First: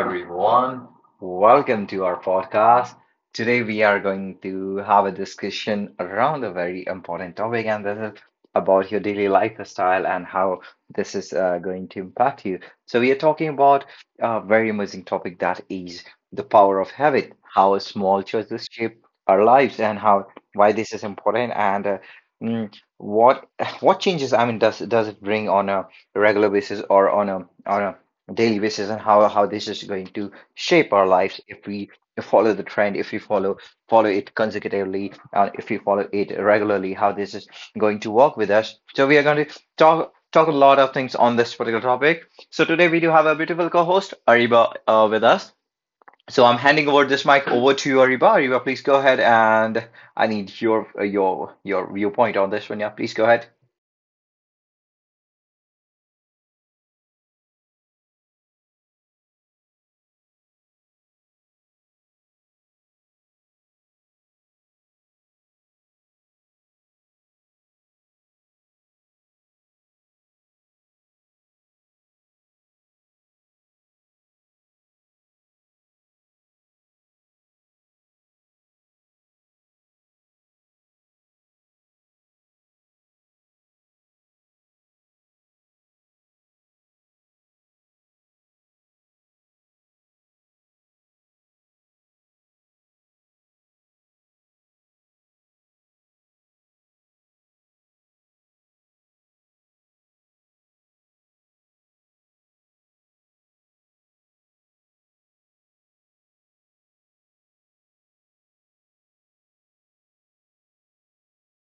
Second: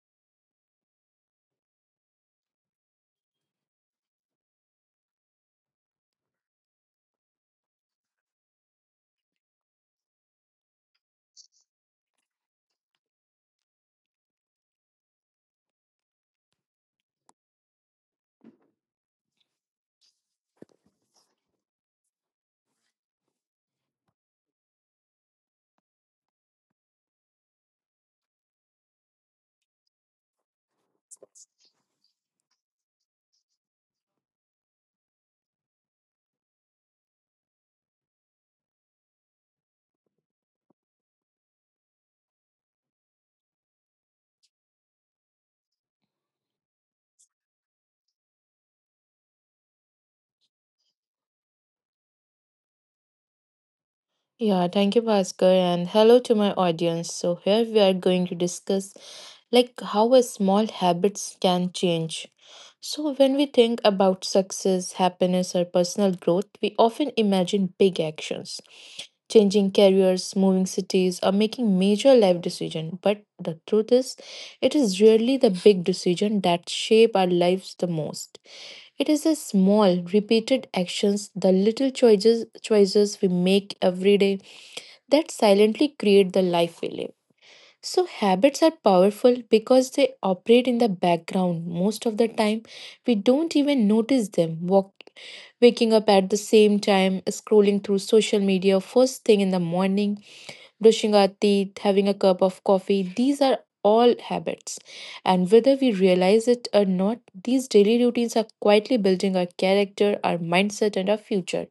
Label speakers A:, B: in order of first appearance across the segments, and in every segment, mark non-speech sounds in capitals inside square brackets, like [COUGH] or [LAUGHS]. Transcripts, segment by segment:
A: everyone. Welcome to our podcast. Today, we are going to have a discussion around a very important topic, and this is about your daily lifestyle and how this is going to impact you. So, we are talking about a very amazing topic, that is the power of habit, how small choices shape our lives, and how, why this is important, and mm, what [LAUGHS] what changes, I mean, does it bring on a regular basis or on a daily basis, and how this is going to shape our lives if we follow the trend, if we follow it consecutively, if we follow it regularly, how this is going to work with us. So we are going to talk a lot of things on this particular topic. So today we do have a beautiful co-host, Ariba, with us. So I'm handing over this mic over to you, Ariba. Ariba, please go ahead, and I need your viewpoint on this one. Yeah, please go ahead.
B: Yeah, thank you, Bhaskar, and hello to my audience. So, here we are going to discuss like how a small habits can change. So, when we think about success, happiness, or personal growth, we often imagine big actions, changing careers, moving cities, or making major life decisions. But the truth is, it is rarely the big decisions that shape our lives the most. It is the small, repeated actions, the little choices we make every day that silently create the life we live. So habits are powerful because they operate in the background most of the time. We don't even notice them. Waking up at the same time, scrolling through social media first thing in the morning, brushing our teeth, having a cup of coffee. These are all habits. And whether we realize it or not, these daily routines are quietly building our character, our mindset, and our future.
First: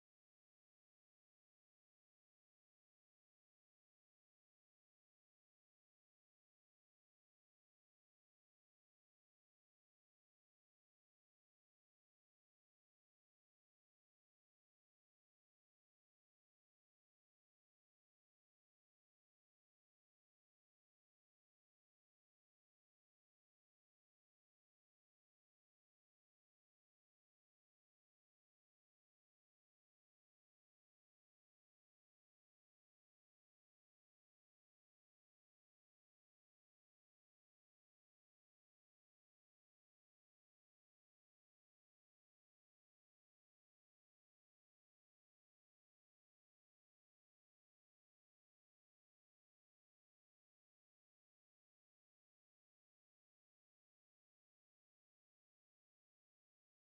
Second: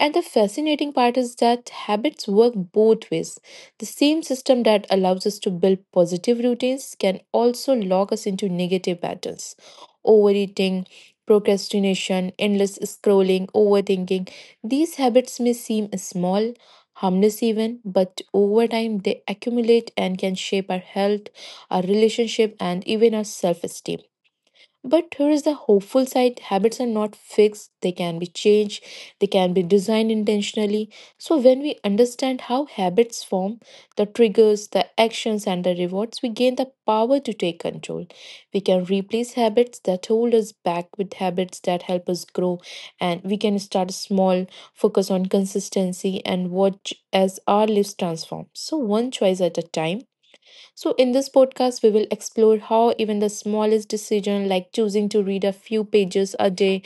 B: And the fascinating part is that habits work both ways. The same system that allows us to build positive routines can also lock us into negative patterns. Overeating, procrastination, endless scrolling, overthinking. These habits may seem small, harmless even, but over time they accumulate and can shape our health, our relationship, and even our self esteem. But here is the hopeful side: habits are not fixed, they can be changed, they can be designed intentionally. So, when we understand how habits form, the triggers, the actions, and the rewards, we gain the power to take control. We can replace habits that hold us back with habits that help us grow, and we can start small, focus on consistency, and watch as our lives transform. So, one choice at a time. So, in this podcast, we will explore how even the smallest decision, like choosing to read a few pages a day,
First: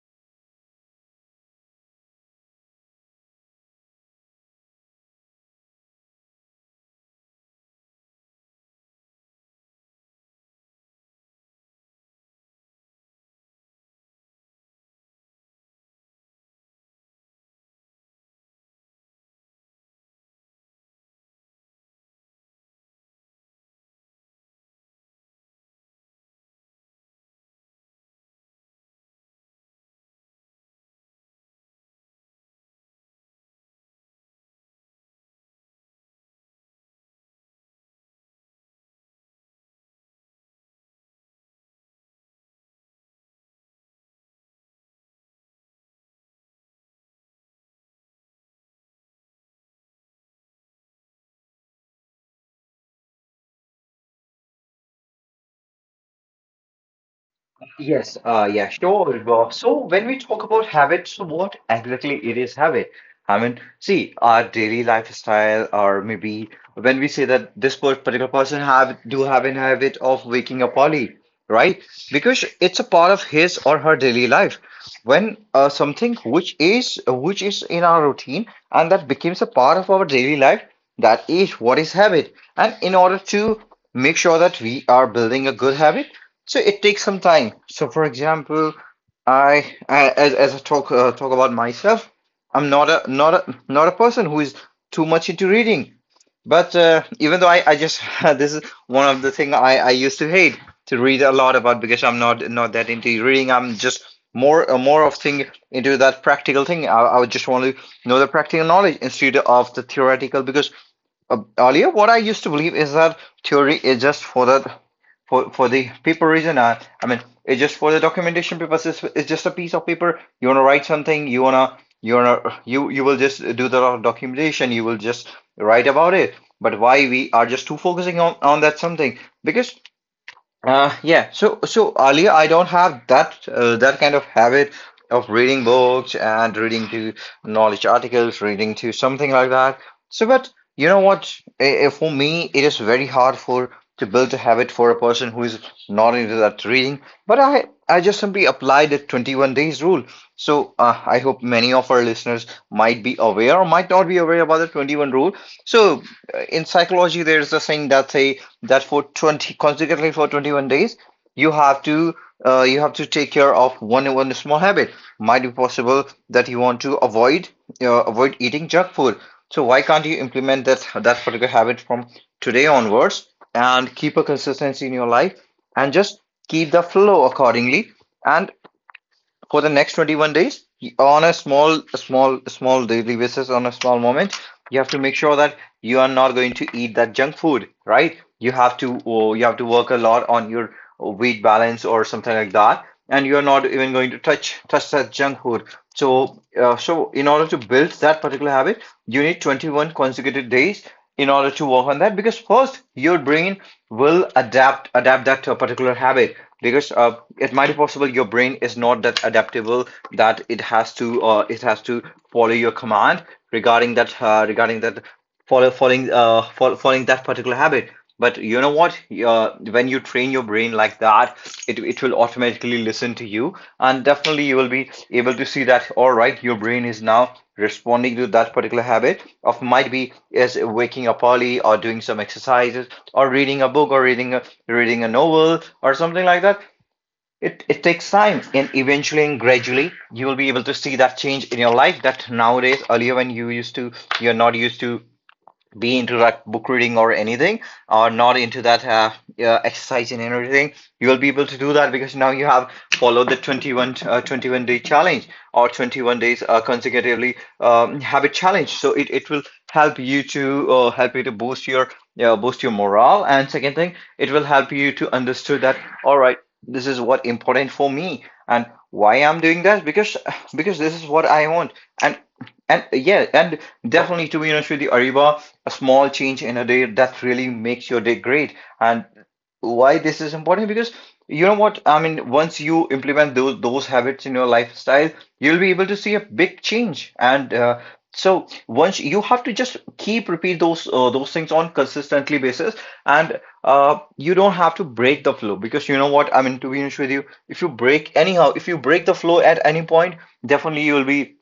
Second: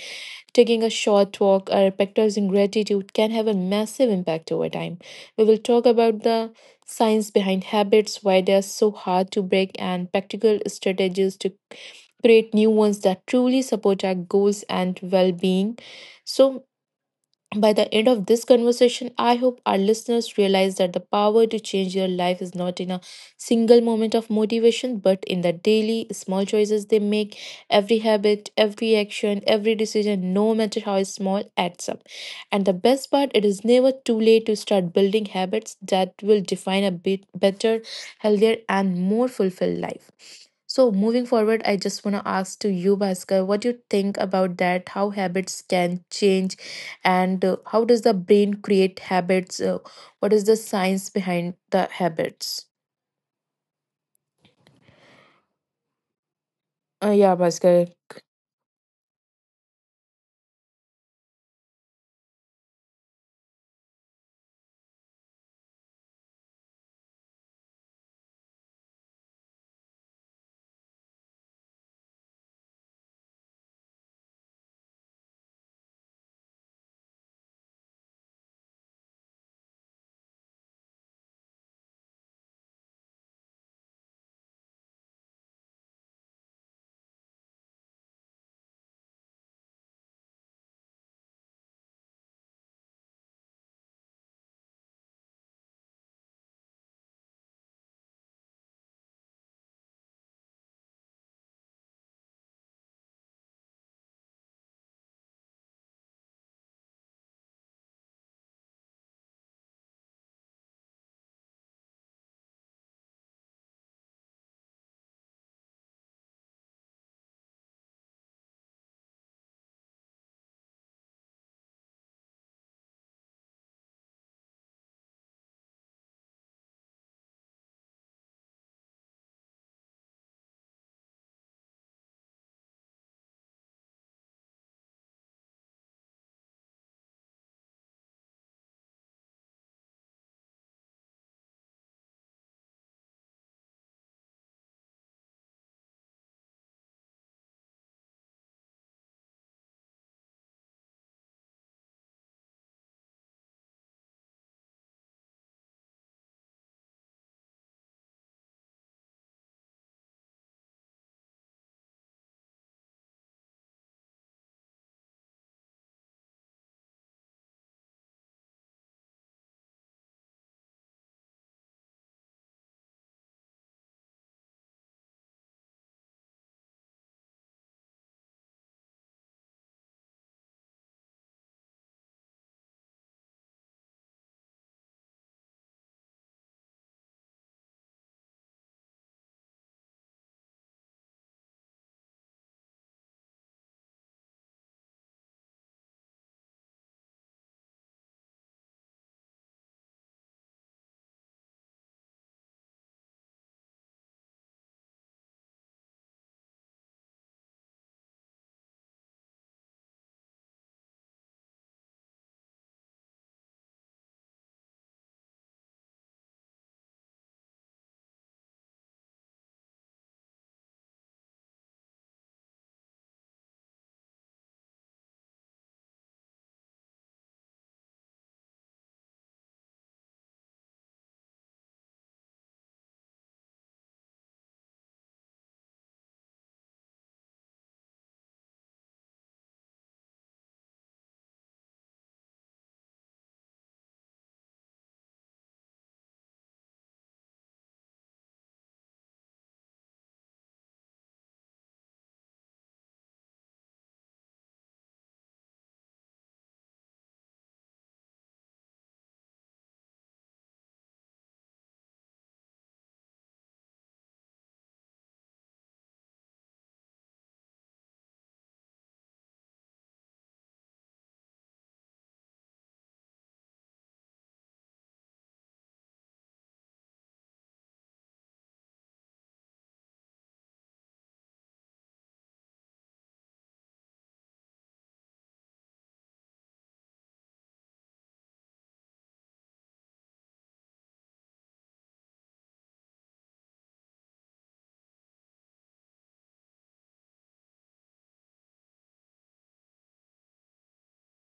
B: taking a short walk, or practicing gratitude, can have a massive impact over time. We will talk about the science behind habits, why they are so hard to break, and practical strategies to create new ones that truly support our goals and well being. So, by the end of this conversation, I hope our listeners realize that the power to change their life is not in a single moment of motivation, but in the daily small choices they make. Every habit, every action, every decision, no matter how small, adds up. And the best part, it is never too late to start building habits that will define a bit better, healthier, and more fulfilled life. So moving forward, I just want to ask to you, Bhaskar, what you think about that? How habits can change and how does the brain create habits, what is the science behind the habits? Yeah, Bhaskar.
A: Yes, yeah, sure. So when we talk about habit, so what exactly it is habit? I mean, see, our daily lifestyle, or maybe when we say that this particular person have do have an habit of waking up early, right? Because it's a part of his or her daily life. When something which is in our routine and that becomes a part of our daily life, that is what is habit. And in order to make sure that we are building a good habit, so it takes some time. So for example, I as I talk about myself, I'm not a person who is too much into reading. But even though I just [LAUGHS] this is one of the thing I used to hate to read a lot about, because I'm not that into reading. I'm just more of thing into that practical thing. I would just want to know the practical knowledge instead of the theoretical, because earlier what I used to believe is that theory is just for the for the paper reason, I mean, it's just for the documentation purposes. It's just a piece of paper. You want to write something, you want to you will just do the documentation, you will just write about it. But why we are just too focusing on that something? Because yeah. So earlier I don't have that that kind of habit of reading books and reading to knowledge articles, reading to something like that. So, but you know what? For me, it is very hard for to build a habit for a person who is not into that reading. But I just simply applied the 21 days rule. So, I hope many of our listeners might be aware or might not be aware about the 21 rule. So, in psychology, there's a saying that say that for 20 consecutively for 21 days, you have to you have to take care of one small habit. Might be possible that you want to avoid, avoid eating junk food. So why can't you implement that particular habit from today onwards, and keep a consistency in your life, and just keep the flow accordingly, and for the next 21 days, on a small daily basis, on a small moment, you have to make sure that you are not going to eat that junk food, right? You have to, oh, you have to work a lot on your weight balance or something like that, and you are not even going to touch that junk food. So so in order to build that particular habit, you need 21 consecutive days in order to work on that, because first your brain will adapt that to a particular habit, because it might be possible your brain is not that adaptable, that it has to follow your command regarding that, regarding that following that particular habit. But you know what, when you train your brain like that, it will automatically listen to you, and definitely you will be able to see that, all right, your brain is now responding to that particular habit, of might be is waking up early, or doing some exercises, or reading a book, or reading a novel or something like that. It takes time, and eventually and gradually you will be able to see that change in your life, that nowadays, earlier when you used to, you're not used to be into like book reading or anything, or not into that exercise and everything, you will be able to do that because now you have followed the 21-day challenge, or 21 days consecutively, habit challenge. So it will help you to boost your, yeah, boost your morale. And second thing, it will help you to understood that, all right, this is what important for me, and why I'm doing that, because this is what I want. And and yeah, and definitely, to be honest with you, Ariba, a small change in a day that really makes your day great. And why this is important? Because you know what, I mean, once you implement those habits in your lifestyle, you'll be able to see a big change. And so once you have to just keep repeat those things on consistently basis, and you don't have to break the flow, because you know what, I mean, to be honest with you, if you break anyhow, if you break the flow at any point, definitely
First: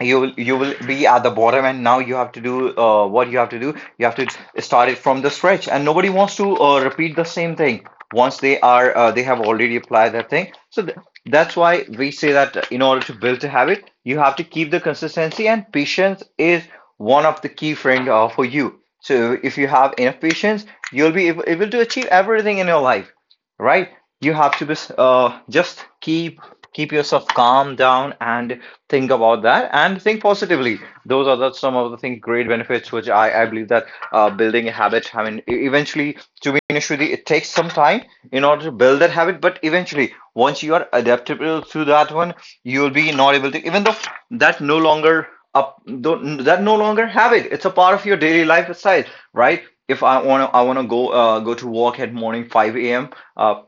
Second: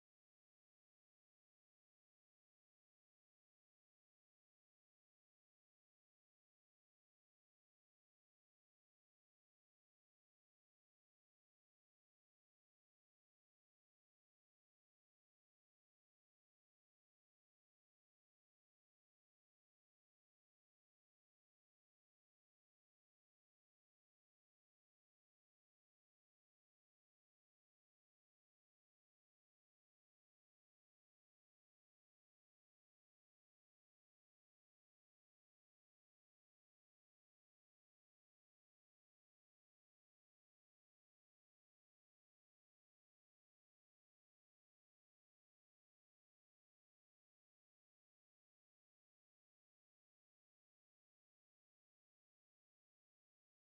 A: you will be at the bottom, and now you have to do, what you have to do, you have to start it from the stretch, and nobody wants to repeat the same thing once they are they have already applied that thing. So th That's why we say that in order to build a habit, you have to keep the consistency, and patience is one of the key friend for you. So if you have enough patience, you'll be able to achieve everything in your life, right? You have to be just keep yourself calm down and think about that and think positively. Those are the some of the thing great benefits which I believe that, building a habit. I mean, eventually, to be honest with you, it takes some time in order to build that habit. But eventually, once you are adaptable to that one, you will be not able to. Even though that no longer, up, don't, that no longer habit, it's a part of your daily lifestyle, right? If I I wanna go go to work at morning 5 a.m., are,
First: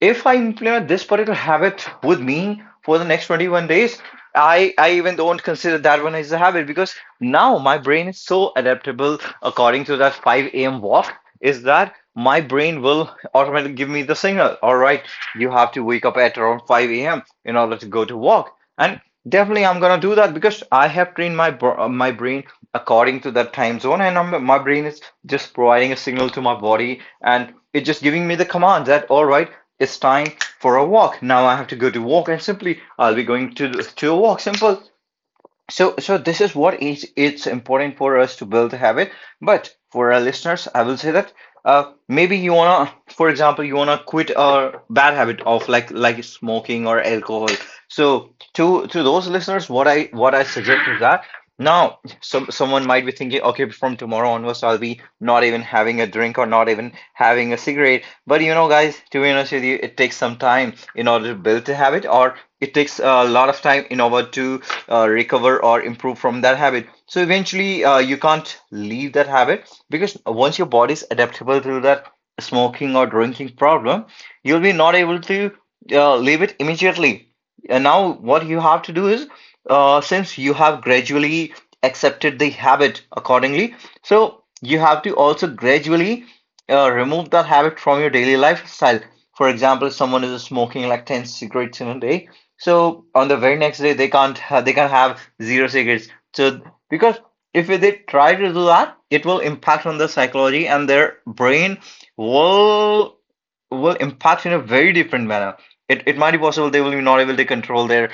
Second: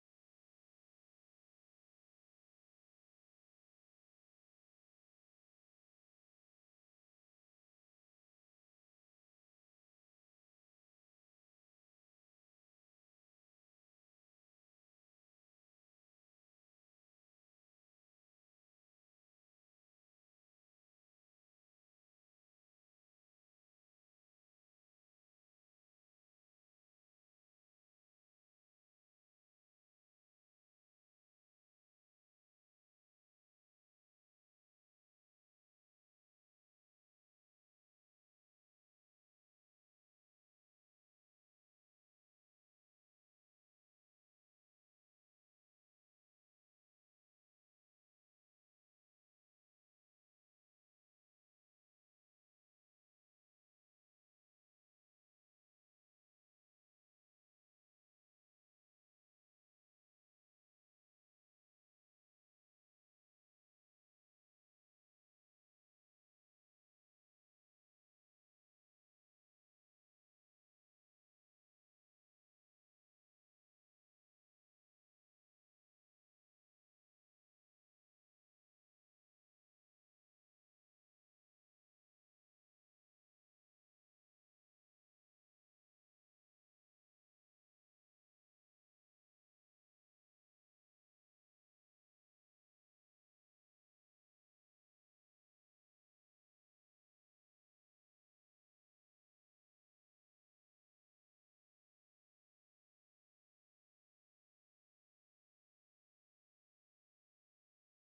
A: if I implement this particular habit with me for the next 21 days, I even don't consider that one as a habit, because now my brain is so adaptable according to that 5 a.m. walk, is that my brain will automatically give me the signal. All right, you have to wake up at around 5 a.m. in order to go to walk. And definitely I'm gonna do that because I have trained my my brain according to that time zone, and my brain is just providing a signal to my body, and it's just giving me the command that, all right, it's time for a walk. Now I have to go to walk, and simply I'll be going to a walk. Simple. So this is what is it's important for us to build a habit. But for our listeners, I will say that maybe you wanna, for example, you wanna quit a bad habit of like smoking or alcohol. So to those listeners, what I suggest is that now someone might be thinking, okay, from tomorrow onwards, I'll be not even having a drink or not even having a cigarette. But you know, guys, to be honest with you, it takes some time in order to build a habit, or it takes a lot of time in order to recover or improve from that habit. So eventually, you can't leave that habit, because once your body is adaptable to that smoking or drinking problem, you'll be not able to leave it immediately. And now, what you have to do is, since you have gradually accepted the habit accordingly, so you have to also gradually remove that habit from your daily lifestyle. For example, if someone is smoking like 10 cigarettes in a day, so on the very next day, they can't ha- they can have zero cigarettes. So because if they try to do that, it will impact on the psychology and their brain will will impact in a very different manner. It might be possible they will be not able to control their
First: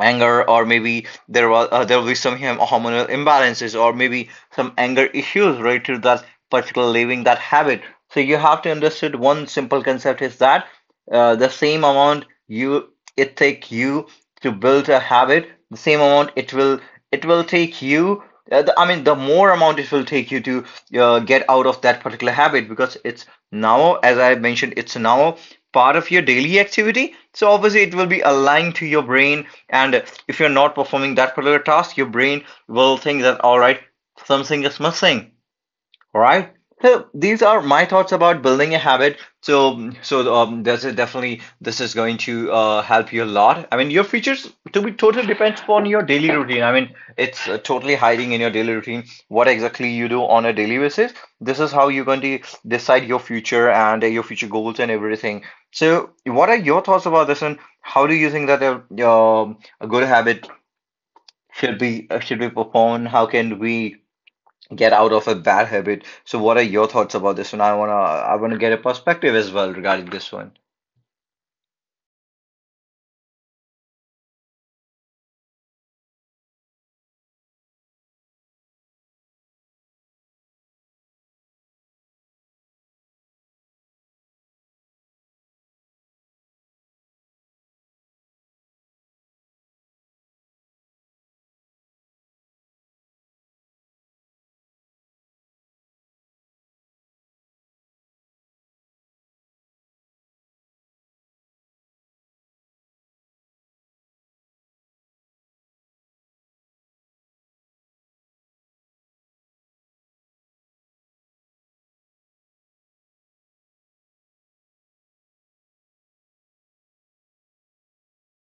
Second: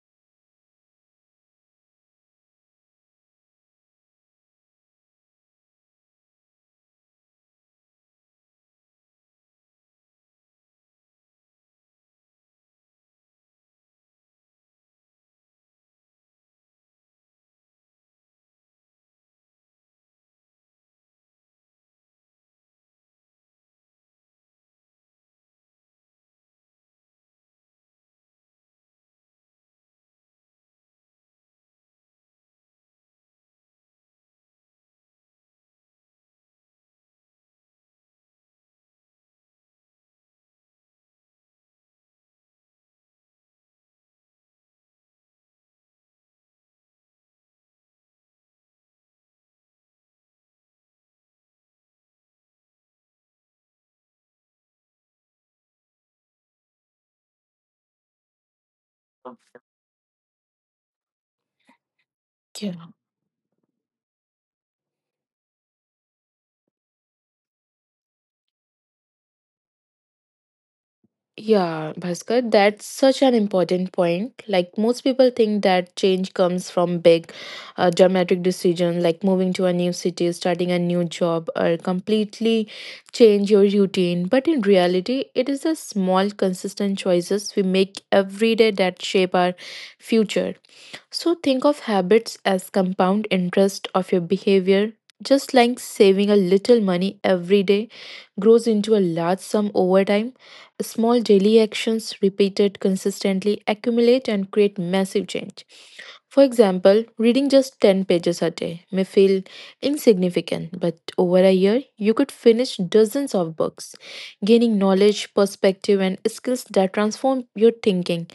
A: anger, or maybe there will be some hormonal imbalances, or maybe some anger issues related to that particular living that habit. So you have to understand one simple concept is that the same amount you it take you to build a habit, the same amount it will take you. The more amount it will take you to get out of that particular habit because as I mentioned, it's now part of your daily activity. So obviously, it will be aligned to your brain. And if you're not performing that particular task, your brain will think that, all right, something is missing. All right. So these are my thoughts about building a habit. This is definitely this is going to help you a lot. I mean, your features to be totally depends upon your daily routine. I mean, it's totally hiding in your daily routine what exactly you do on a daily basis. This is how you're going to decide your future and your future goals and everything. So what are your thoughts about this, and how do you think that a good habit should be
B: Yeah
A: performed? How can we get out of a bad habit? So what are your thoughts about this one? I wanna get a perspective as well regarding this one.
B: yeah, Bhaskar, that's such an important point. Like, most people think that change comes from big dramatic decision, like moving to a new city, starting a new job, or completely change your routine. But in reality, it is the small consistent choices we make every day that shape our future. So think of habits as compound interest of your behavior. Just like saving a little money every day grows into a large sum over time, small daily actions repeated consistently accumulate and create massive change. For example, reading just 10 pages a day may feel insignificant, but over a year, you could finish dozens of books, gaining knowledge, perspective, and skills that transform your thinking.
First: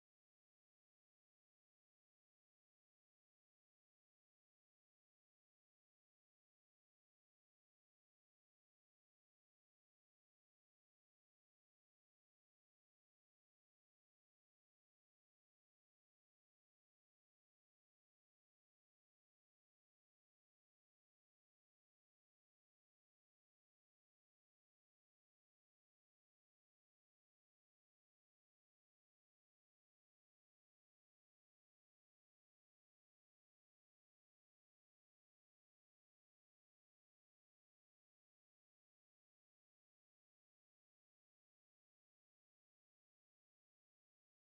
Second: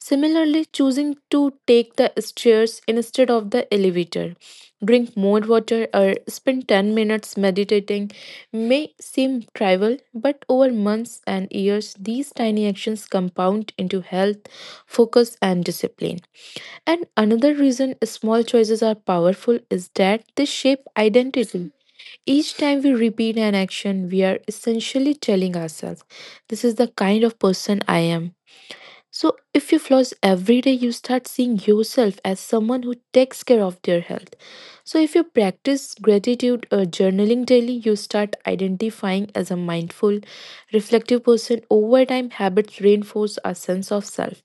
B: Similarly, choosing to take the stairs instead of the elevator, drink more water, or spend 10 minutes meditating may seem trivial, but over months and years, these tiny actions compound into health, focus, and discipline. And another reason small choices are powerful is that they shape identity. Each time we repeat an action, we are essentially telling ourselves, "This is the kind of person I am." So, if you floss every day, you start seeing yourself as someone who takes care of their health. So, if you practice gratitude or journaling daily, you start identifying as a mindful, reflective person. Over time, habits reinforce our sense of self,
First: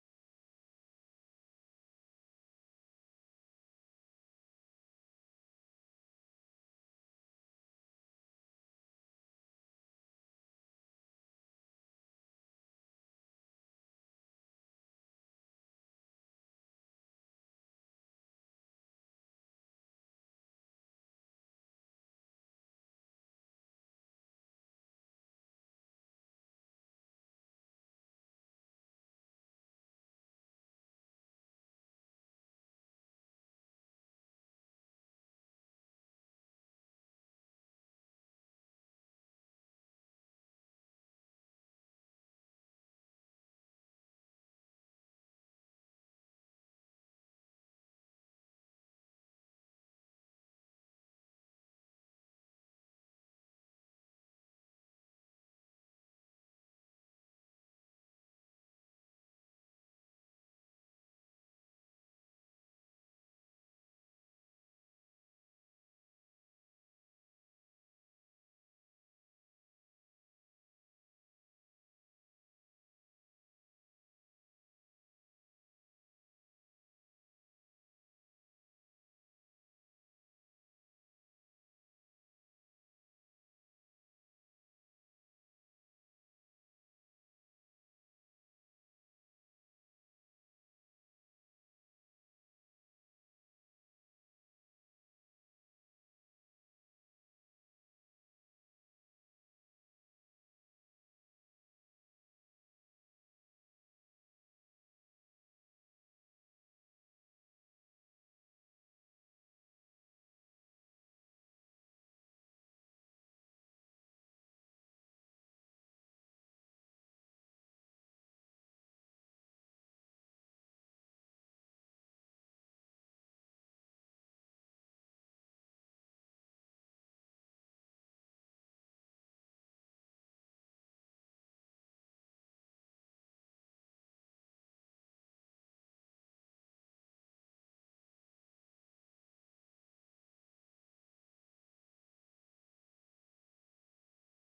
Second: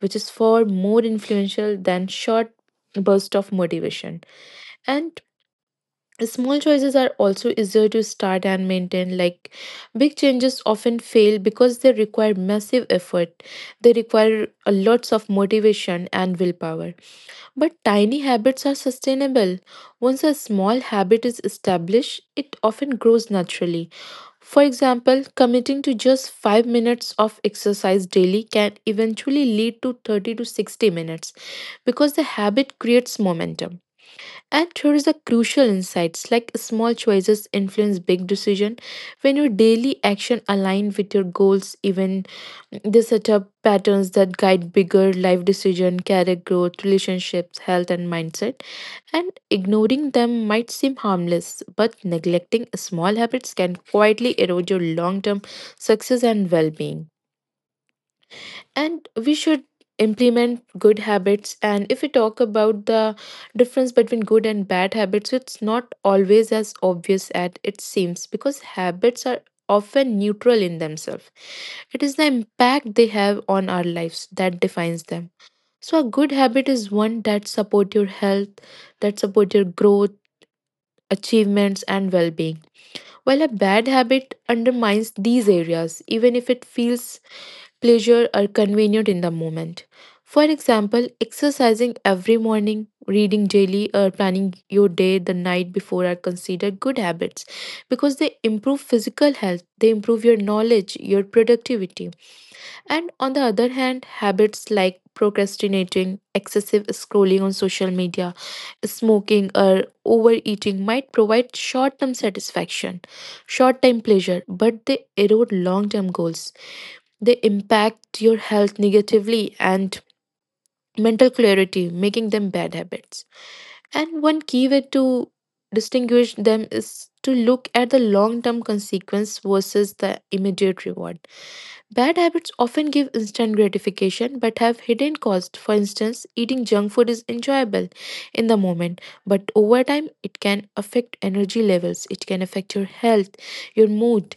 B: which is far more influential than short bursts of motivation. And small choices are also easier to start and maintain, like big changes often fail because they require massive effort. They require a lots of motivation and willpower. But tiny habits are sustainable. Once a small habit is established, it often grows naturally. For example, committing to just 5 minutes of exercise daily can eventually lead to 30 to 60 minutes because the habit creates momentum. And here is a crucial insights, like small choices influence big decision. When your daily action align with your goals, even they set up patterns that guide bigger life decision, career growth, relationships, health and mindset. And ignoring them might seem harmless, but neglecting small habits can quietly erode your long-term success and well-being. And we should implement good habits. And if we talk about the difference between good and bad habits, it's not always as obvious as it seems, because habits are often neutral in themselves. It is the impact they have on our lives that defines them. So a good habit is one that support your health, that support your growth, achievements and well-being, while a bad habit undermines these areas even if it feels pleasure are convenient in the moment. For example, exercising every morning, reading daily, or planning your day the night before are considered good habits because they improve physical health, they improve your knowledge, your productivity. And on the other hand, habits like procrastinating, excessive scrolling on social media, smoking, or overeating might provide short term satisfaction, short term pleasure, but they erode long term goals. They impact your health negatively and mental clarity, making them bad habits. And one key way to distinguish them is to look at the long term consequence versus the immediate reward. Bad habits often give instant gratification but have hidden costs. For instance, eating junk food is enjoyable in the moment, but over time it can affect energy levels, it can affect your health, your mood,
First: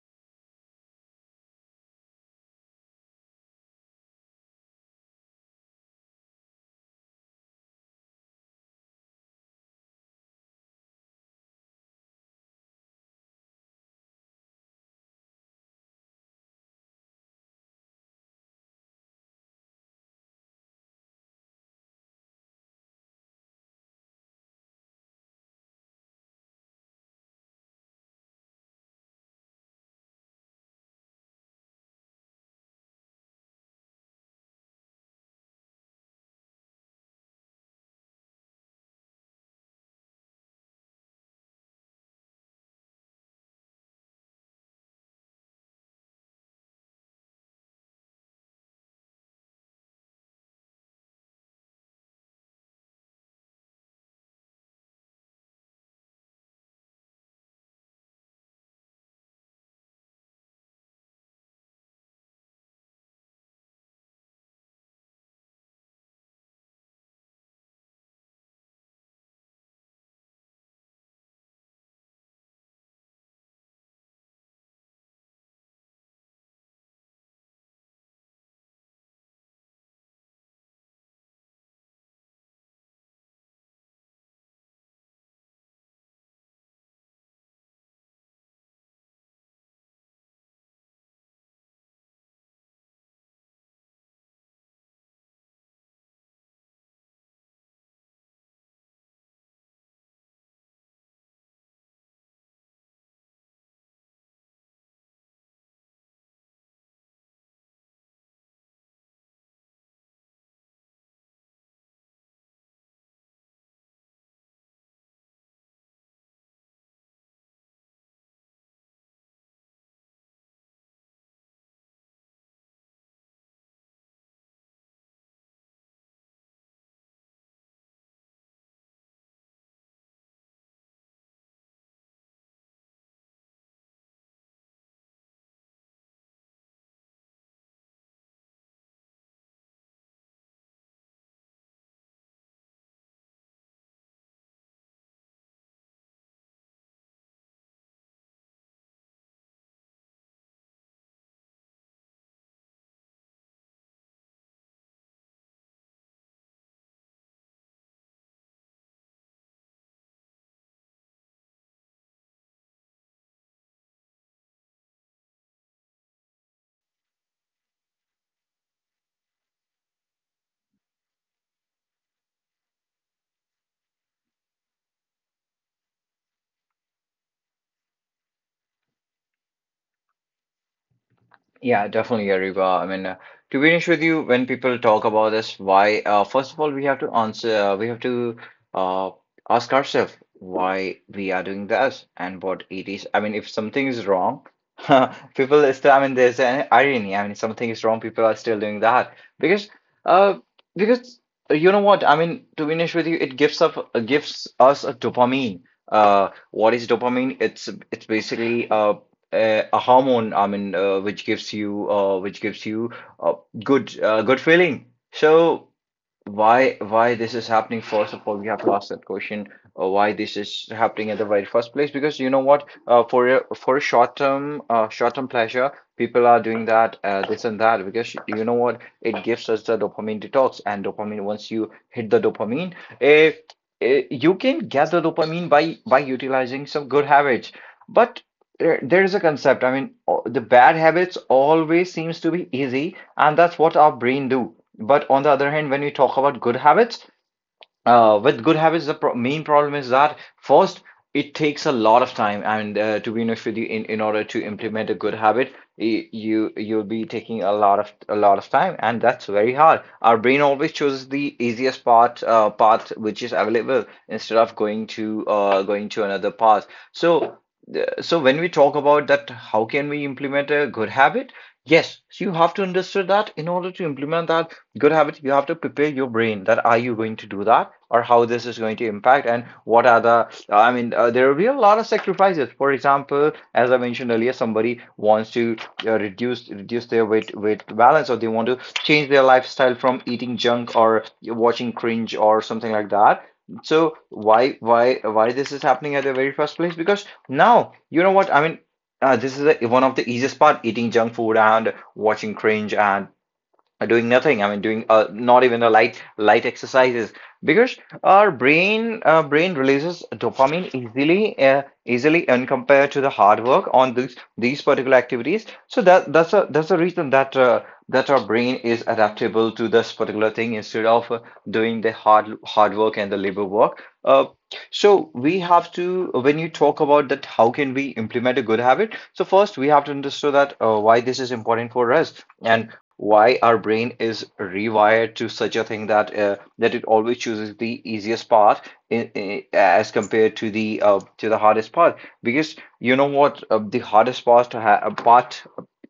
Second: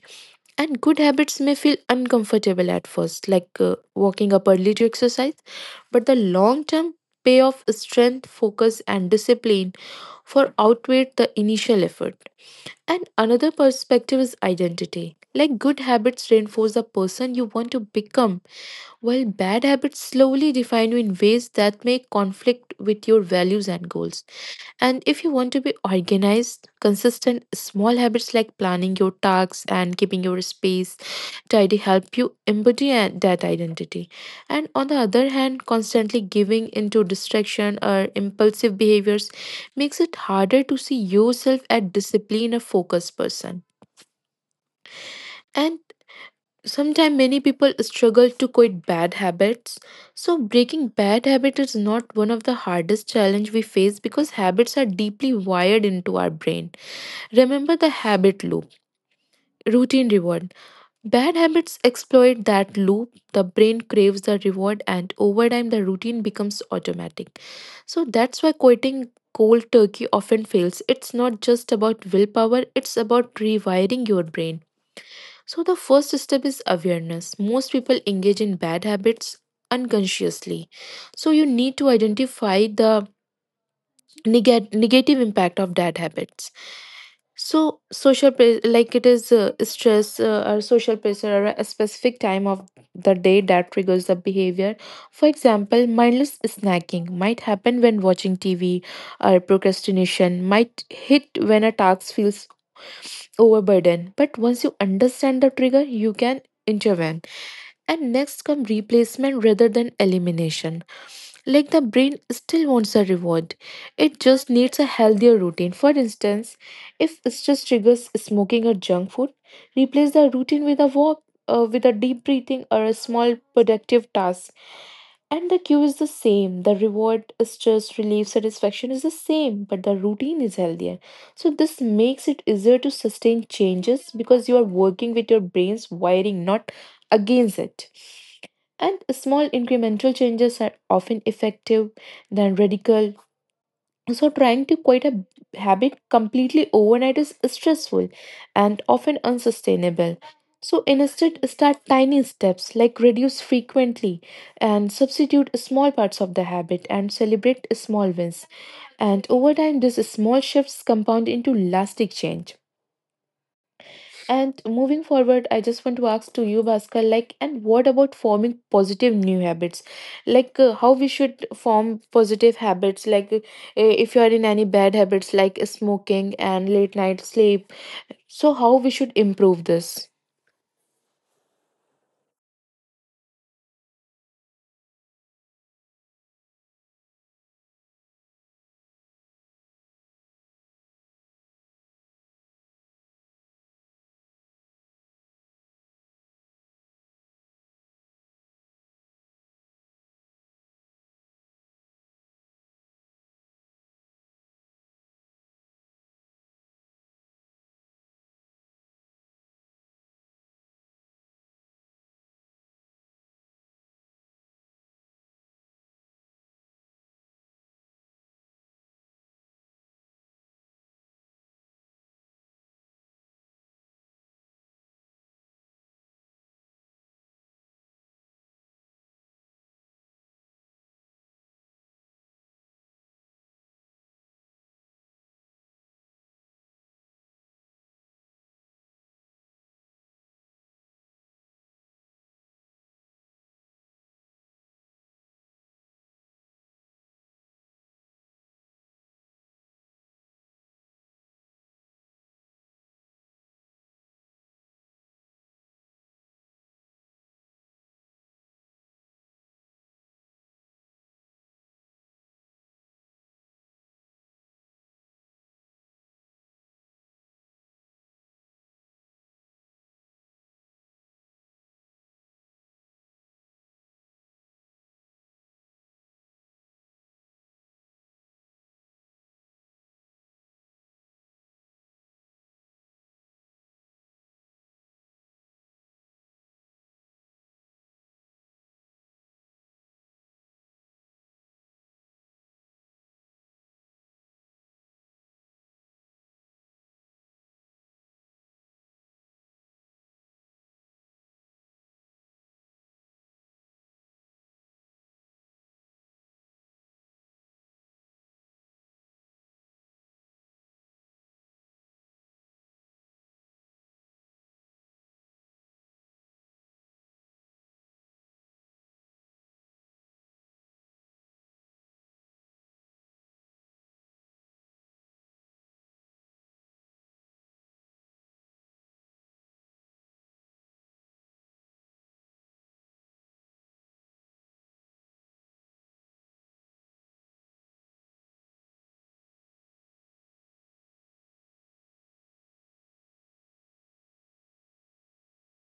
B: and good habits may feel uncomfortable at first, like walking up early to exercise, but the long term payoff, strength, focus, and discipline for outweigh the initial effort. And another perspective is identity. Like good habits reinforce the person you want to become, while bad habits slowly define you in ways that may conflict with your values and goals. And if you want to be organized, consistent small habits like planning your tasks and keeping your space tidy help you embody that identity. And on the other hand, constantly giving into distraction or impulsive behaviors makes it harder to see yourself as disciplined or focused person. And sometimes many people struggle to quit bad habits. So breaking bad habit is not one of the hardest challenge we face because habits are deeply wired into our brain. Remember the habit loop, routine reward. Bad habits exploit that loop. The brain craves the reward, and over time, the routine becomes automatic. So that's why quitting cold turkey often fails. It's not just about willpower, it's about rewiring your brain. So the first step is awareness. Most people engage in bad habits unconsciously. So you need to identify the negative impact of bad habits. So like it is, stress, or social pressure, or a specific time of the day that triggers the behavior. For example, mindless snacking might happen when watching TV, or procrastination might hit when a task feels overburdened. But once you understand the trigger, you can intervene. And next come replacement rather than elimination, like the brain still wants a reward. It just needs a healthier routine. For instance, if stress triggers smoking or junk food, replace the routine with a walk, with a deep breathing or a small productive task. And the cue is the same. The reward, stress, relief, satisfaction is the same, but the routine is healthier. So this makes it easier to sustain changes because you are working with your brain's wiring, not against it. And small incremental changes are often effective than radical. So trying to quit a habit completely overnight is stressful and often unsustainable. So instead start tiny steps, like reduce frequently and substitute small parts of the habit and celebrate small wins. And over time these small shifts compound into lasting change. And moving forward, I just want to ask to you, Bhaskar, like, and what about forming positive new habits? Like, how we should form positive habits? Like, if you are in any bad habits like smoking and late night sleep, so how we should improve this?
A: Yeah, definitely, Ariba. To be honest with you, when people talk about this, first of all, we have to we have to uh, ask ourselves why we are doing this and what it is. I mean, if something is wrong, [LAUGHS] people is still, I mean, there's an irony. I mean, something is wrong, people are still doing that because, uh, because you know what? I mean, to be honest with you, gives us a dopamine. What is dopamine? It's basically a hormone, which gives you a good feeling. So why this is happening, first of all we have to ask that question. Why this is happening at the very first place, because you know what, for a short term pleasure, people are doing that this and that, because you know what, it gives us the dopamine detox. And dopamine, once you hit the dopamine, eh, you can get the dopamine by utilizing some good habits. But there is a concept. The bad habits always seems to be easy, and that's what our brain do. But on the other hand, when we talk about good habits, with good habits, the pro main problem is that first, it takes a lot of time, and to be honest with you, in order to implement a good habit, you'll be taking a lot of time, and that's very hard. Our brain always chooses the easiest part path which is available instead of going to another path. So so when we talk about that, how can we implement a good habit? Yes, so you have to understand that in order to implement that good habit, you have to prepare your brain that are you going to do that, or how this is going to impact, and what are the, there will be a lot of sacrifices. For example, as I mentioned earlier, somebody wants to reduce their weight balance, or they want to change their lifestyle from eating junk or watching cringe or something like that. So why this is happening at the very first place, because now you know what, I mean, this is one of the easiest part, eating junk food and watching cringe and doing nothing. I mean doing Not even a light exercises, because our brain releases dopamine easily, and compared to the hard work on these particular activities. So that's a reason that that our brain is adaptable to this particular thing instead of doing the hard work and the labor work. So we have to, when you talk about that how can we implement a good habit, so first we have to understand that why this is important for us, and why our brain is rewired to such a thing that it always chooses the easiest part, as compared to the hardest part. Because you know what, the hardest part to ha- part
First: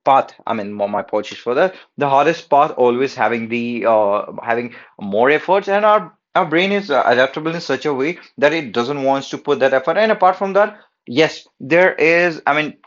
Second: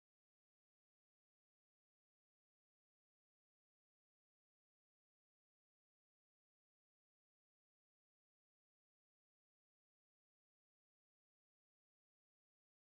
A: part I mean my apologies for that, the hardest part always having the having more efforts, and our brain is adaptable in such a way that it doesn't wants to put that effort. And apart from that, yes, there is, I mean,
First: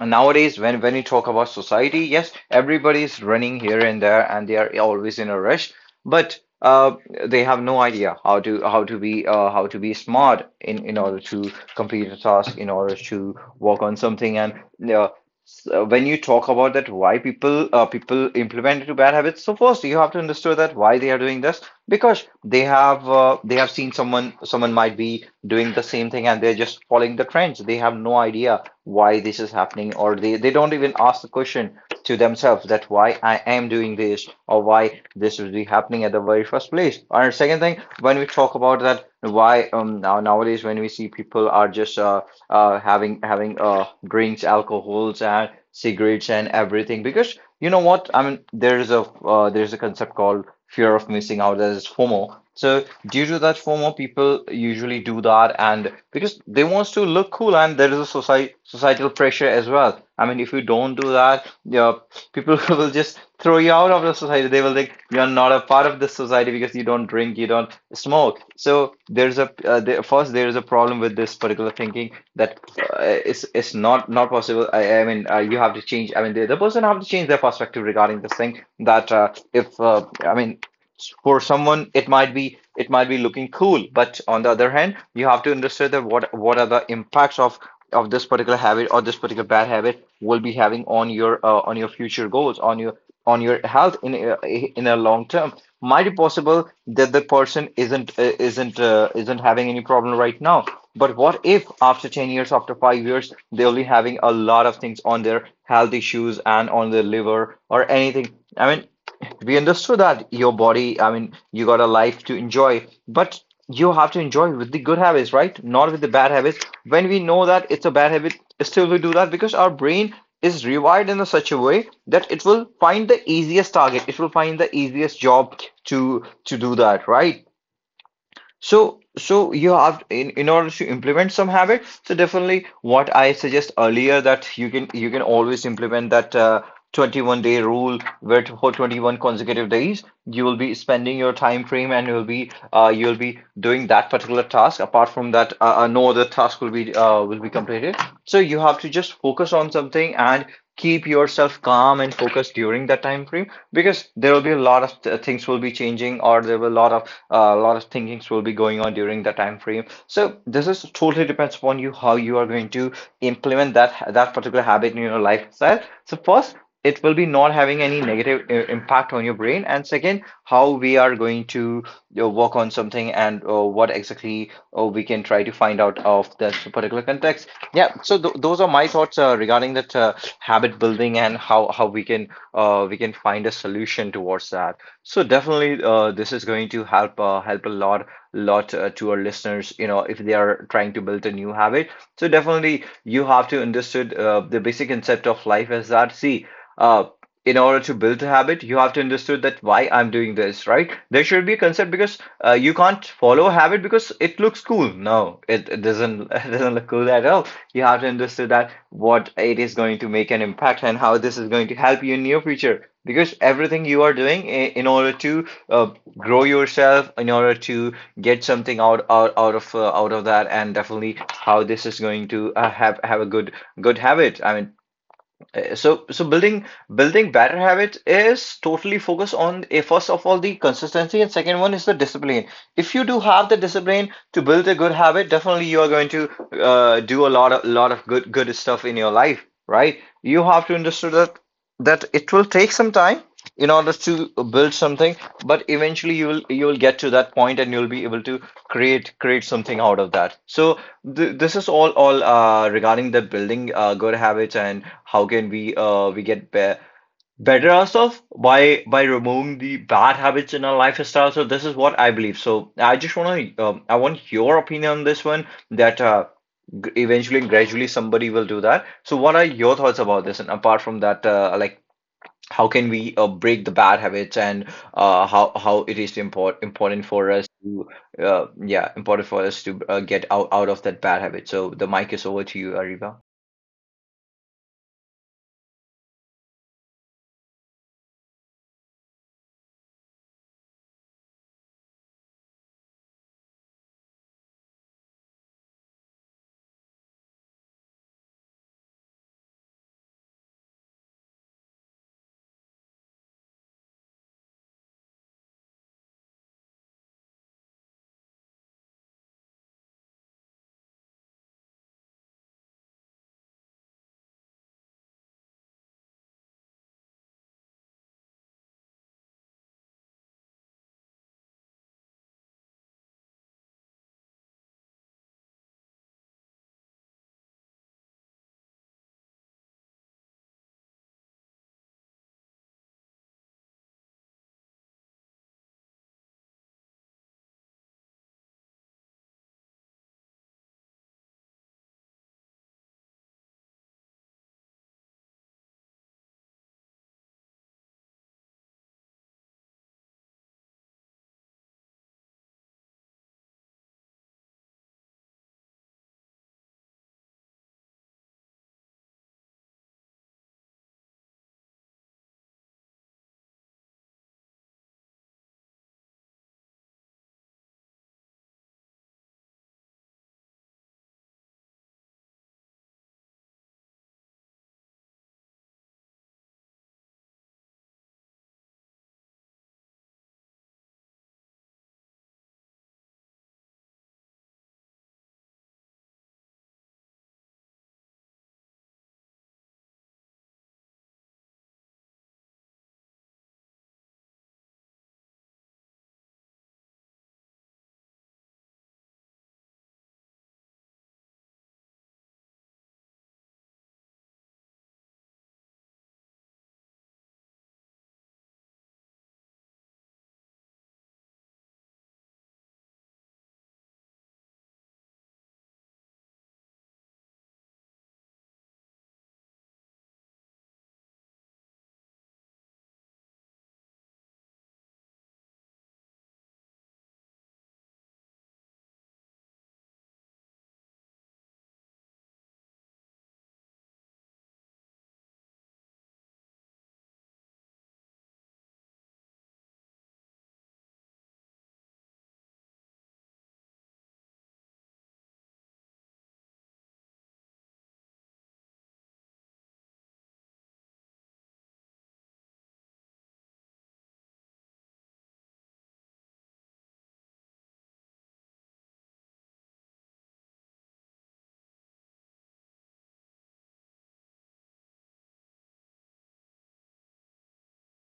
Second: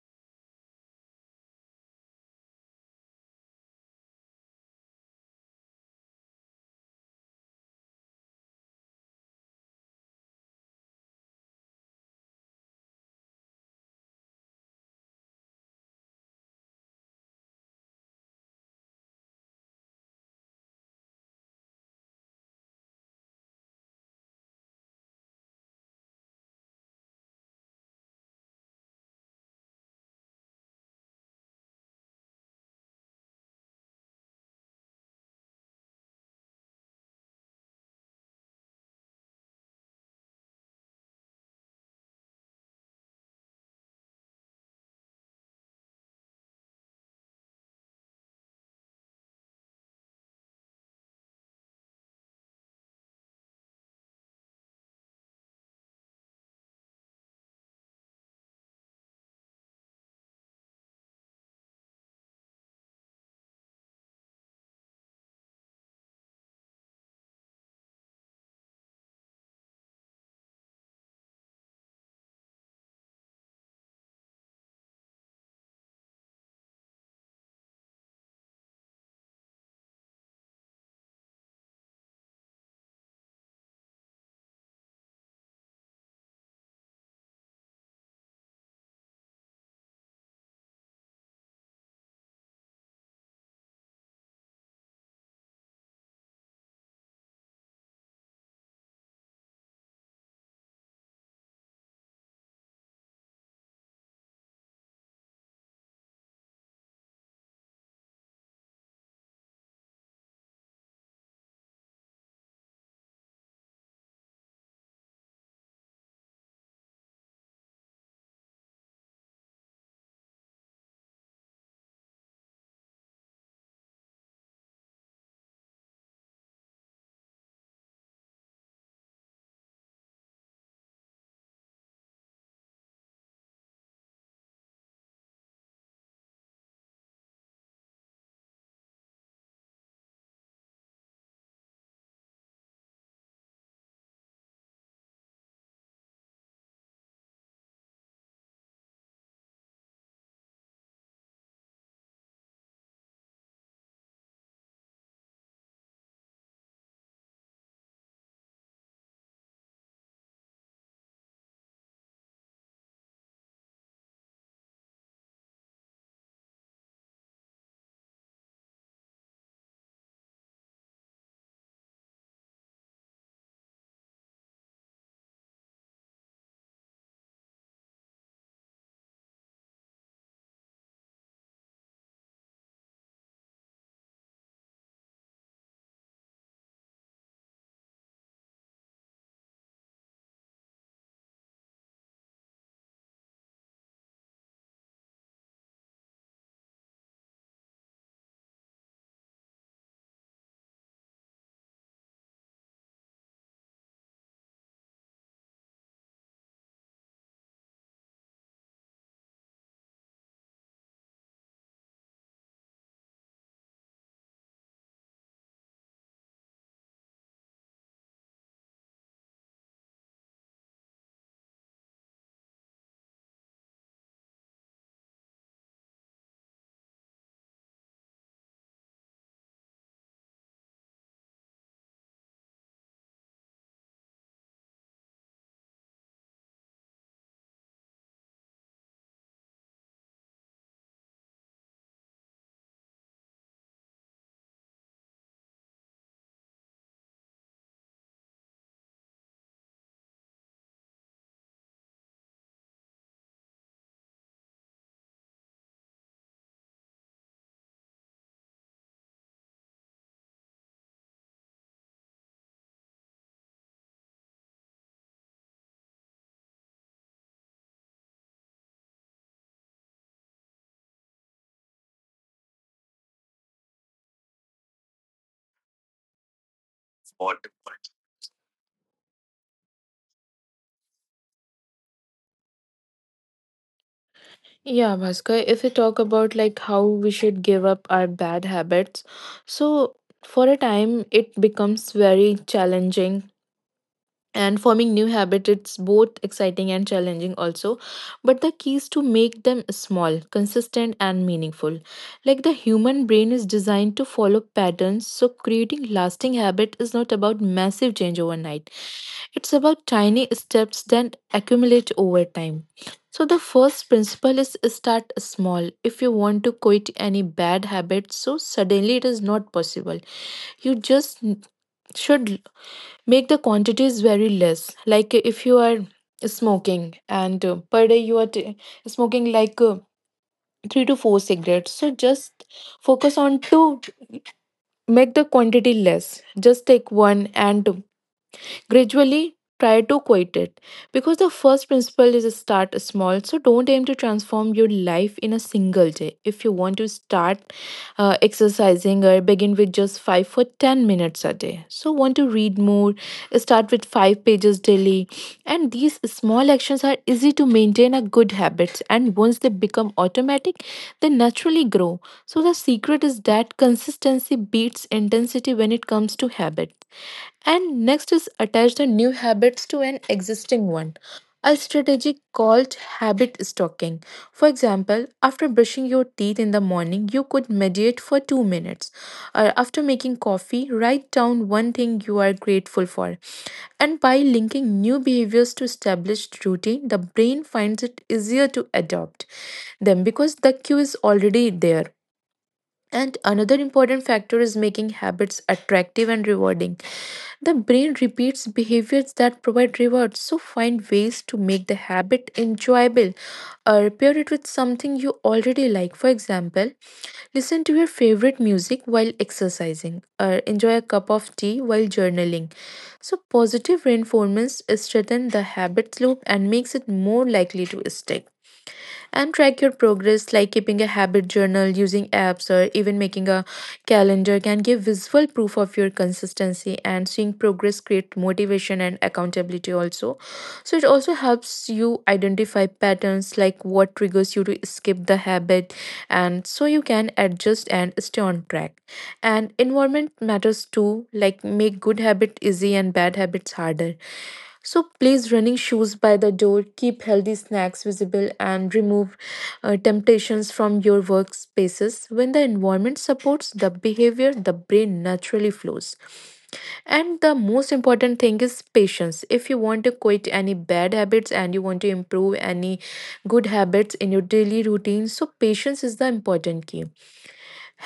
A: and nowadays when you talk about society, yes, everybody is running here and there, and they are always in a rush. But They have no idea how to be smart, in order to complete a task, in order to work on something. And uh, so when you talk about that, why people people implement into bad habits, so first you have to understand that why they are doing this. Because they have seen someone, might be doing the same thing, and they're just following the trends. They have no idea why this is happening, or they don't even ask the question to themselves that why I am doing this, or why this would be happening at the very first place. And second thing, when we talk about that, why now nowadays when we see people are just having drinks, alcohols and cigarettes and everything, because you know what? I mean, there's a, there's a concept called fear of missing out, that is FOMO. So due to that FOMO, people usually do that, and because they wants to look cool, and there is a society societal pressure as well. I mean, if you don't do that, yeah, people [LAUGHS] will just throw you out of the society. They will, like, you're not a part of this society because you don't drink, you don't smoke. So there's a first there is a problem with this particular thinking that it's not possible. You have to change. I mean, the person have to change their perspective regarding this thing. That if I mean, for someone it might be looking cool, but on the other hand, you have to understand that what are the impacts of this particular habit, or this particular bad habit will be having on your future goals, on your health, in a long term. Might be possible that the person isn't having any problem right now, but what if after 10 years, after 5 years, they are only having a lot of things on their health issues and on their liver or anything. I mean, we understood that your body, I mean, you got a life to enjoy, but you have to enjoy with the good habits, right? Not with the bad habits. When we know that it's a bad habit, still we do that, because our brain is rewired in a such a way that it will find the easiest target. It will find the easiest job to do that, right? So you have, in order to implement some habit. So definitely, what I suggest earlier that you can always implement that 21-day rule, where for 21 consecutive days you will be spending your time frame, and you'll be doing that particular task. Apart from that, no other task will be, will be completed. So you have to just focus on something and keep yourself calm and focused during that time frame because there will be a lot of th- things will be changing, or there will a lot of thinkings will be going on during that time frame. So this is totally depends upon you how you are going to implement that particular habit in your lifestyle. So first it will be not having any negative impact on your brain, and second, how we are going to work on something and what exactly we can try to find out of this particular context. Yeah, so th those are my thoughts regarding that, habit building and how we can, we can find a solution towards that. So definitely, this is going to help, help a lot, to our listeners. You know, if they are trying to build a new habit, so definitely you have to understood, the basic concept of life is that, see, uh, in order to build a habit, you have to understood that why I'm doing this, right? There should be a concept because, you can't follow a habit because it looks cool. No, it doesn't [LAUGHS] it doesn't look cool at all. You have to understand that what it is going to make an impact and how this is going to help you in near future, because everything you are doing in order to, grow yourself, in order to get something out of that. And definitely how this is going to, have a good habit, I mean, so building better habits is totally focused on, a first of all, the consistency, and second one is the discipline. If you do have the discipline to build a good habit, definitely you are going to, do a lot of good stuff in your life, right? You have to understand that it will take some time in order to build something, but eventually you will get to that point, and you'll be able to create something out of that. So Th this is all regarding the building, good habits and how can we, we get be better ourselves by removing the bad habits in our lifestyle. So this is what I believe. So I just want to, I want your opinion on this one that, g eventually and gradually somebody will do that. So what are your thoughts about this? And apart from that, like, how can we, break the bad habits, and, how it is important important for us to, yeah, important for us to, get out, out of that bad habit. So the mic is over to you, Ariba.
B: Yeah, Bhaskar, if we talk about like how we should give up our bad habits, so for a time it becomes very challenging, and forming new habits it's both exciting and challenging also. But the key is to make them small, consistent and meaningful, like the human brain is designed to follow patterns. So creating lasting habit is not about massive change overnight, it's about tiny steps that accumulate over time. So the first principle is start small. If you want to quit any bad habit so suddenly, it is not possible. You just should make the quantities very less. Like if you are smoking and per day you are smoking like 3 to 4 cigarettes, so just focus on to make the quantity less, just take one and gradually try to quit it, because the first principle is start small. So, don't aim to transform your life in a single day. If you want to start exercising or begin with just 5 for 10 minutes a day. So, want to read more, start with 5 pages daily. And these small actions are easy to maintain a good habits, and once they become automatic, they naturally grow. So the secret is that consistency beats intensity when it comes to habits. And next is attach the new habits to an existing one. A strategy called habit stocking. For example, after brushing your teeth in the morning, you could meditate for 2 minutes. Or after making coffee, write down one thing you are grateful for. And by linking new behaviors to established routine, the brain finds it easier to adopt them because the cue is already there. And another important factor is making habits attractive and rewarding. The brain repeats behaviors that provide rewards, so find ways to make the habit enjoyable or pair it with something you already like. For example, listen to your favorite music while exercising or enjoy a cup of tea while journaling. So, positive reinforcements strengthen the habit loop and makes it more likely to stick. And track your progress, like keeping a habit journal, using apps, or even making a calendar can give visual proof of your consistency. And seeing progress create motivation and accountability also. So it also helps you identify patterns, like what triggers you to skip the habit, and so you can adjust and stay on track. And environment matters too, like make good habit easy and bad habits harder. So place running shoes by the door, keep healthy snacks visible, and remove temptations from your workspaces. When the environment supports the behavior, the brain naturally flows. And the most important thing is patience. If you want to quit any bad habits and you want to improve any good habits in your daily routine, so patience is the important key.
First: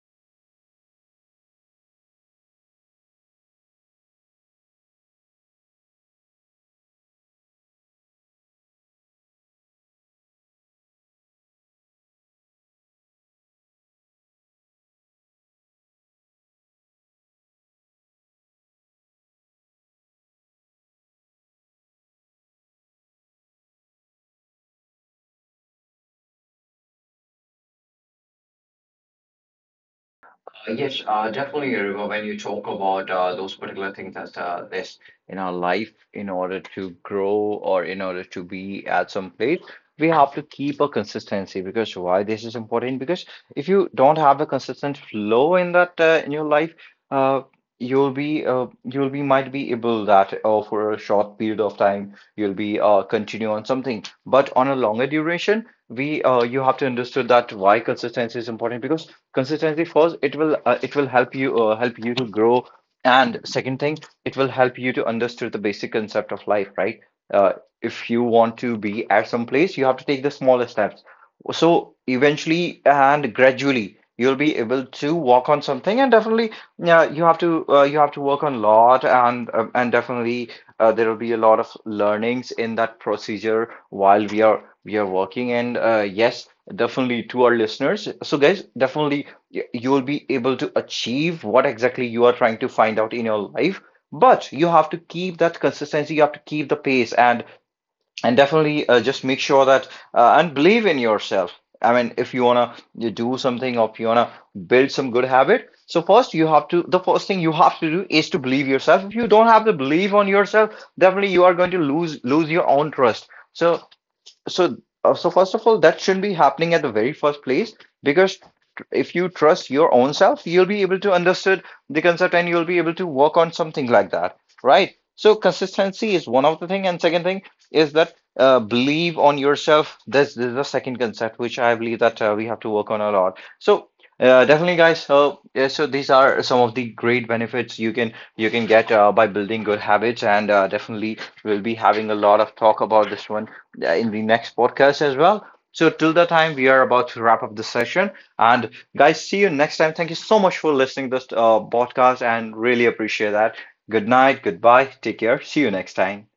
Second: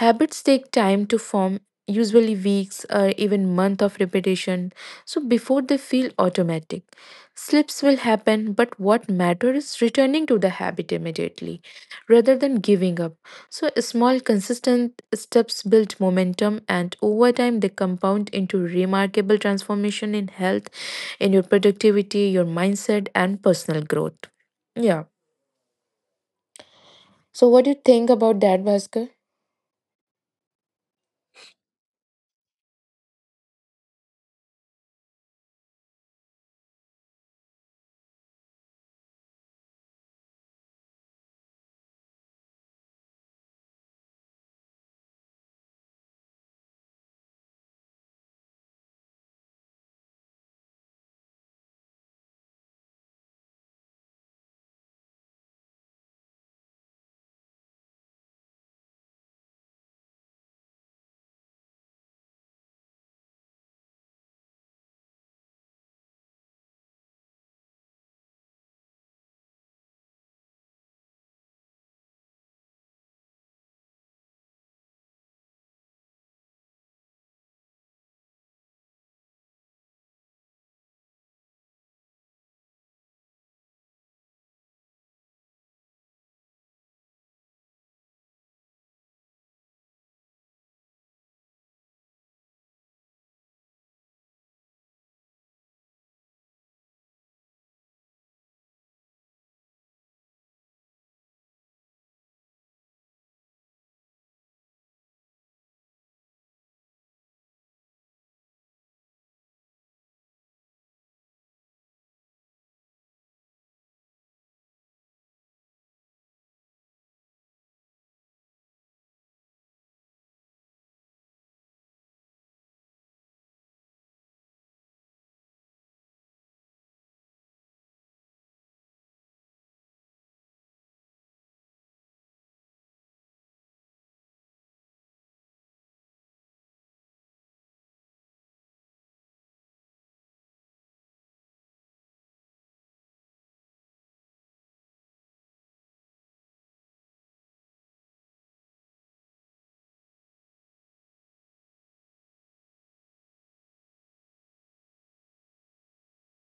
B: Habits take time to form, usually weeks or even months of repetition, so before they feel automatic. Slips will happen, but what matters is returning to the habit immediately rather than giving up. So, small, consistent steps build momentum, and over time, they compound into remarkable transformation in health, in your productivity, your mindset, and personal growth. Yeah. So, what do you think about that, Bhaskar?
A: Yes, definitely, River. When you talk about, those particular things as, this in our life, in order to grow or in order to be at some place, we have to keep a consistency, because why this is important? Because if you don't have a consistent flow in that, in your life, uh, you'll be might be able that, for a short period of time you'll be, continue on something, but on a longer duration, we you have to understand that why consistency is important, because consistency, first, it will, it will help you, help you to grow, and second thing, it will help you to understand the basic concept of life, right? uh, if you want to be at some place, you have to take the smaller steps. So eventually and gradually you'll be able to walk on something, and definitely, yeah, you have to, you have to work on a lot, and, and definitely, there will be a lot of learnings in that procedure while we are working. And, yes, definitely, to our listeners. So guys, definitely, you will be able to achieve what exactly you are trying to find out in your life, but you have to keep that consistency, you have to keep the pace, and definitely, just make sure that, and believe in yourself. I mean, if you want to do something, or if you want to build some good habit, so first you have to the first thing you have to do is to believe yourself. If you don't have the belief on yourself, definitely you are going to lose your own trust. So so uh, so first of all, that shouldn't be happening at the very first place, because, if you trust your own self, you'll be able to understand the concept, and you'll be able to work on something like that, right? So consistency is one of the thing, and second thing is that, believe on yourself. This is the second concept which I believe that, we have to work on a lot. So, definitely guys, so yeah, so these are some of the great benefits you can, you can get, by building good habits. And, definitely we'll be having a lot of talk about this one, in the next podcast as well. So, till the time, we are about to wrap up the session. And, guys, see you next time. Thank you so much for listening to this, podcast, and really appreciate that. Good night, goodbye, take care. See you next time.